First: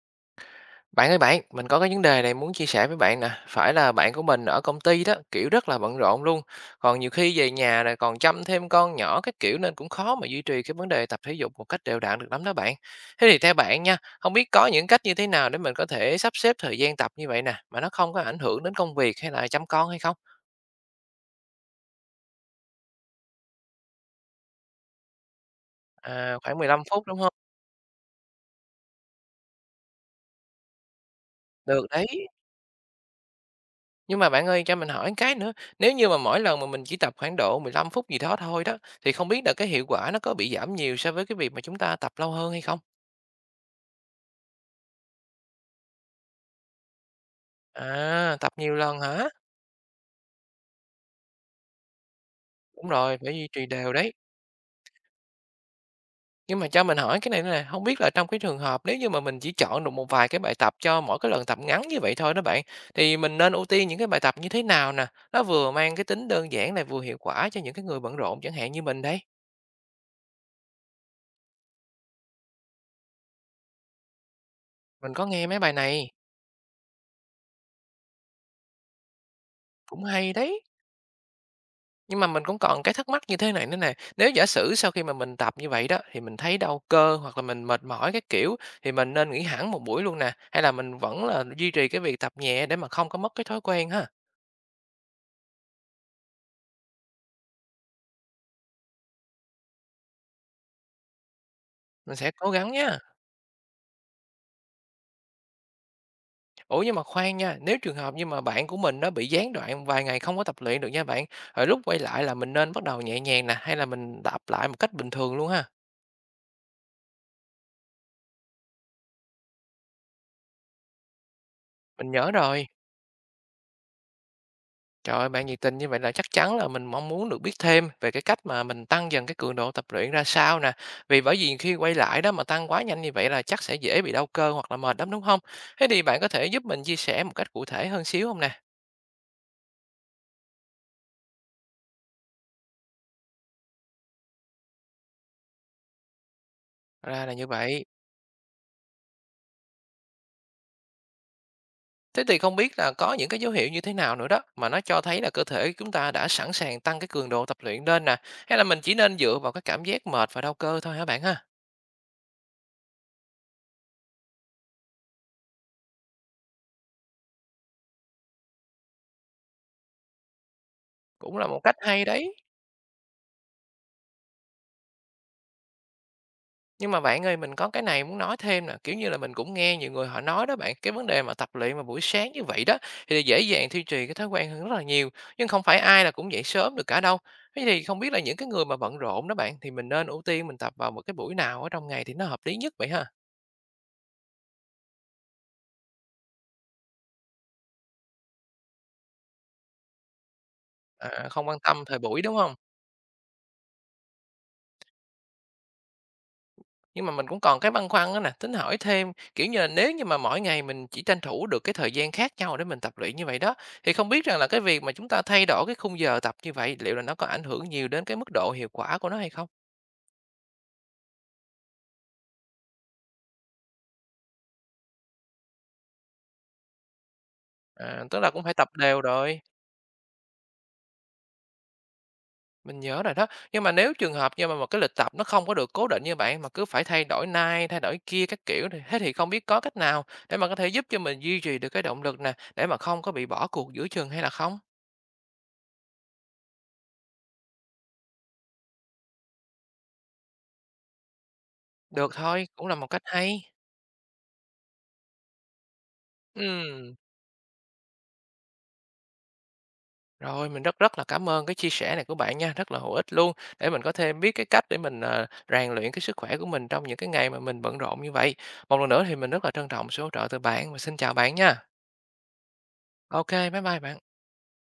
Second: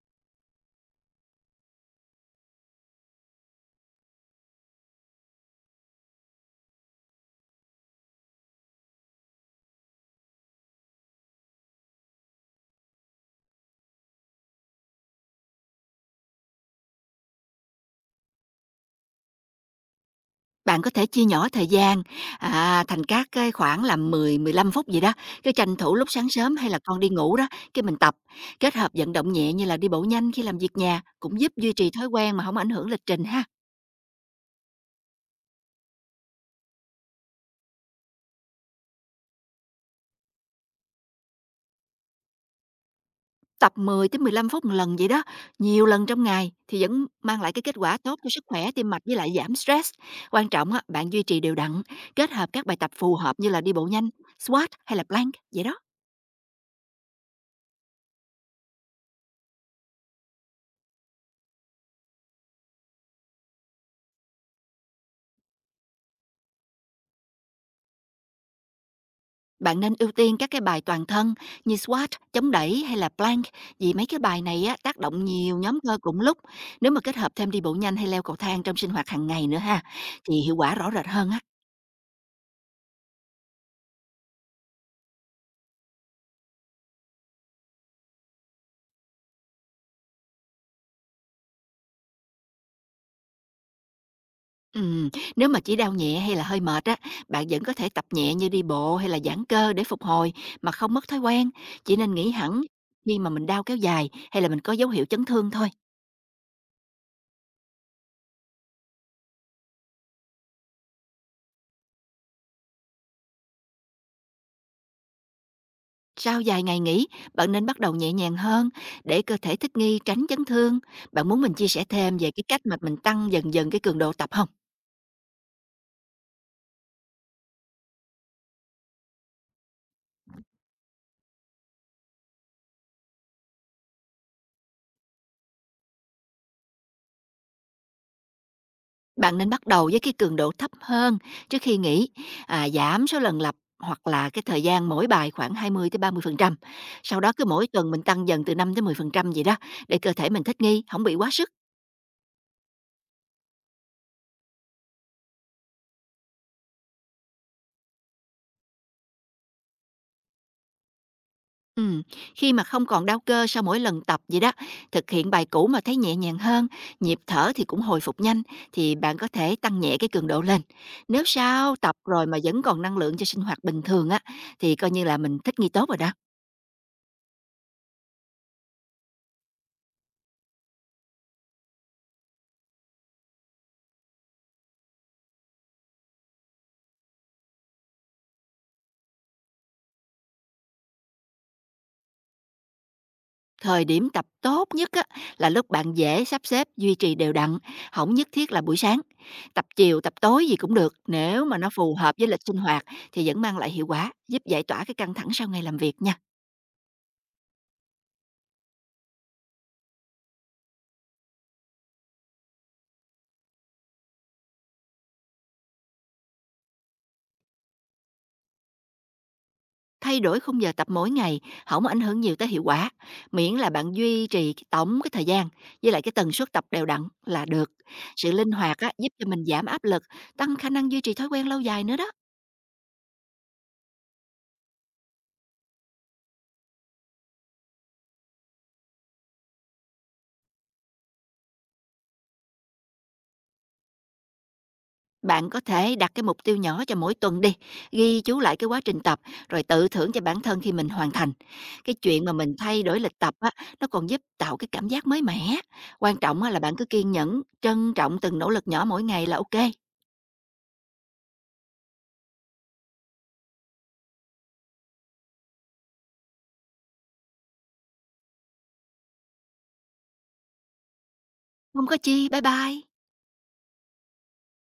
Bạn ơi bạn, mình có cái vấn đề này muốn chia sẻ với bạn nè. Phải là bạn của mình ở công ty đó, kiểu rất là bận rộn luôn. Còn nhiều khi về nhà này còn chăm thêm con nhỏ các kiểu nên cũng khó mà duy trì cái vấn đề tập thể dục một cách đều đặn được lắm đó bạn. Thế thì theo bạn nha, không biết có những cách như thế nào để mình có thể sắp xếp thời gian tập như vậy nè, mà nó không có ảnh hưởng đến công việc hay là chăm con hay không? Bạn có thể chia nhỏ thời gian, thành các cái khoảng là 10-15 phút gì đó, cái tranh thủ lúc sáng À, sớm khoảng hay là 15 con phút đi đúng không? ngủ đó, cái mình tập. Kết hợp vận động nhẹ như là đi bộ nhanh khi làm việc nhà, cũng giúp duy Được trì thói đấy. quen mà không ảnh hưởng lịch trình ha. Nhưng mà bạn ơi, cho mình hỏi cái nữa, nếu như mà mỗi lần mà mình chỉ tập khoảng độ 15 phút gì đó thôi đó, thì không biết là cái hiệu quả nó có bị giảm nhiều so với cái việc mà chúng ta tập lâu hơn hay không? Tập 10 tới 15 phút một lần vậy đó, nhiều lần trong ngày thì vẫn mang lại cái kết quả tốt cho À, sức tập khỏe, nhiều tim lần mạch với lại hả? giảm stress. Quan trọng á, bạn duy trì đều đặn, kết hợp các bài Đúng tập phù rồi, phải hợp duy như là trì đi bộ đều nhanh, đấy. squat hay là plank vậy đó. Nhưng mà cho mình hỏi cái này nữa nè, không biết là trong cái trường hợp nếu như mà mình chỉ chọn được một vài cái bài tập cho mỗi cái lần tập ngắn như vậy thôi đó bạn, thì mình nên ưu tiên những cái bài tập như thế nào nè? Nó vừa mang cái tính đơn giản này vừa hiệu quả cho những cái người bận rộn chẳng hạn như mình đấy. Bạn nên ưu tiên các cái bài toàn thân như squat, chống đẩy hay là plank vì mấy cái bài này á, tác Mình động có nghe nhiều mấy bài nhóm cơ này, cùng lúc. Nếu mà kết hợp thêm đi bộ nhanh hay leo cầu thang trong sinh hoạt hàng ngày nữa ha cũng hay thì hiệu đấy. quả rõ rệt hơn á. Nhưng mà mình cũng còn cái thắc mắc như thế này nữa nè, nếu giả sử sau khi mà mình tập như vậy đó, thì mình thấy đau cơ hoặc là mình mệt mỏi cái kiểu, thì mình nên nghỉ hẳn một buổi luôn nè, hay là mình vẫn là duy trì cái việc tập nhẹ để mà không có mất cái thói quen ha? Ừm, Nếu mà chỉ đau nhẹ hay là hơi mệt á, bạn vẫn có thể tập nhẹ như đi bộ hay là giãn cơ để phục hồi mà không mất thói quen. Chỉ nên Mình nghỉ sẽ cố hẳn gắng nha. khi mà mình đau kéo dài hay là mình có dấu hiệu chấn thương thôi. Ủa, nhưng mà khoan nha, nếu trường hợp như mà bạn của mình nó bị gián đoạn vài ngày không có tập luyện được nha bạn, rồi lúc quay lại là mình nên bắt đầu nhẹ nhàng nè, hay là mình tập lại một cách bình thường luôn ha? Sau vài ngày nghỉ, bạn nên bắt đầu nhẹ nhàng hơn để cơ thể thích nghi tránh chấn thương. Bạn muốn mình chia sẻ Mình thêm về nhớ cái cách rồi. mà mình tăng dần dần cái cường độ tập không? Trời ơi, bạn nhiệt tình như vậy là chắc chắn là mình mong muốn được biết thêm về cái cách mà mình tăng dần cái cường độ tập luyện ra sao nè. Vì bởi vì khi quay lại đó mà tăng quá nhanh như vậy là chắc sẽ dễ bị đau cơ hoặc là mệt lắm đúng không? Thế thì bạn có thể giúp mình chia sẻ một cách cụ thể hơn xíu không nè? Bạn nên bắt đầu với cái cường độ thấp hơn trước khi nghỉ, giảm số lần lặp hoặc là cái thời gian mỗi bài khoảng 20 tới 30%. Sau Ra đó là cứ như mỗi vậy. tuần mình tăng dần từ 5 tới 10% vậy đó, để cơ thể mình thích nghi, không bị quá sức. Thế thì không biết là có những cái dấu hiệu như thế nào nữa đó mà nó cho thấy là cơ thể chúng ta đã sẵn sàng tăng cái cường độ tập luyện lên nè. Hay là mình chỉ nên dựa vào cái cảm giác mệt và đau cơ thôi hả bạn ha? Ừm, khi mà không còn đau cơ sau mỗi lần tập vậy đó, thực hiện bài cũ mà thấy nhẹ nhàng hơn, nhịp thở thì cũng hồi phục nhanh, thì bạn có thể tăng nhẹ cái cường độ lên. Nếu Cũng là một sau cách tập hay rồi đấy. mà vẫn còn năng lượng cho sinh hoạt bình thường á, thì coi như là mình thích nghi tốt rồi đó. Nhưng mà bạn ơi, mình có cái này muốn nói thêm nè, kiểu như là, mình cũng nghe nhiều người họ nói đó bạn, cái vấn đề mà tập luyện mà buổi sáng như vậy đó, thì dễ dàng duy trì cái thói quen hơn rất là nhiều, nhưng không phải ai là cũng dậy sớm được cả đâu. Thế thì không biết là những cái người mà bận rộn đó bạn, thì mình nên ưu tiên mình tập vào một cái buổi nào ở trong ngày thì nó hợp lý nhất vậy ha? Thời điểm tập tốt nhất á, là lúc bạn dễ sắp xếp duy trì đều đặn, không nhất thiết là buổi sáng. Tập chiều, tập tối gì cũng được, À, nếu không mà quan nó tâm phù thời hợp buổi, với đúng lịch không? sinh hoạt thì vẫn mang lại hiệu quả, giúp giải tỏa cái căng thẳng sau ngày làm việc nha. Nhưng mà mình cũng còn cái băn khoăn đó nè, tính hỏi thêm, kiểu như là, nếu như mà mỗi ngày mình chỉ tranh thủ được cái thời gian khác nhau để mình tập luyện như vậy đó, thì không biết rằng là cái việc mà chúng ta thay đổi cái khung giờ tập như vậy, liệu là nó có ảnh hưởng nhiều đến cái mức độ hiệu quả của nó hay không? Thay đổi khung giờ tập mỗi ngày không ảnh hưởng nhiều tới hiệu quả, miễn là bạn duy trì cái tổng cái thời gian với lại cái tần suất tập đều đặn là được. À, tức Sự là cũng linh phải tập hoạt á, đều giúp cho rồi, mình giảm áp lực, tăng khả năng duy trì thói quen lâu dài nữa đó. mình nhớ rồi đó. Nhưng mà nếu trường hợp như mà một cái lịch tập nó không có được cố định như bạn, mà cứ phải thay đổi này, thay đổi kia các kiểu thì thế thì không biết có cách nào để mà có thể giúp cho mình duy trì được cái động lực nè, để mà không có bị bỏ cuộc giữa chừng hay là không? Bạn có thể đặt cái mục tiêu nhỏ cho mỗi tuần đi, ghi chú lại cái quá trình tập rồi tự thưởng cho bản thân khi mình hoàn thành. Cái Được chuyện mà thôi, mình cũng là thay một đổi cách lịch hay. tập á, nó còn giúp tạo cái cảm giác mới mẻ. Quan trọng á là bạn cứ Ừm. kiên nhẫn, trân trọng từng nỗ lực nhỏ mỗi ngày là ok không? Rồi, mình rất rất là cảm ơn cái chia sẻ này của bạn nha, rất là hữu ích luôn để mình có thêm biết cái cách để mình, à, rèn luyện cái sức khỏe của mình trong những cái ngày mà mình bận rộn như vậy. Một lần nữa thì mình rất là trân trọng sự hỗ trợ từ bạn và xin chào bạn nha. Có chi, bye bye. Ok, bye bye bạn.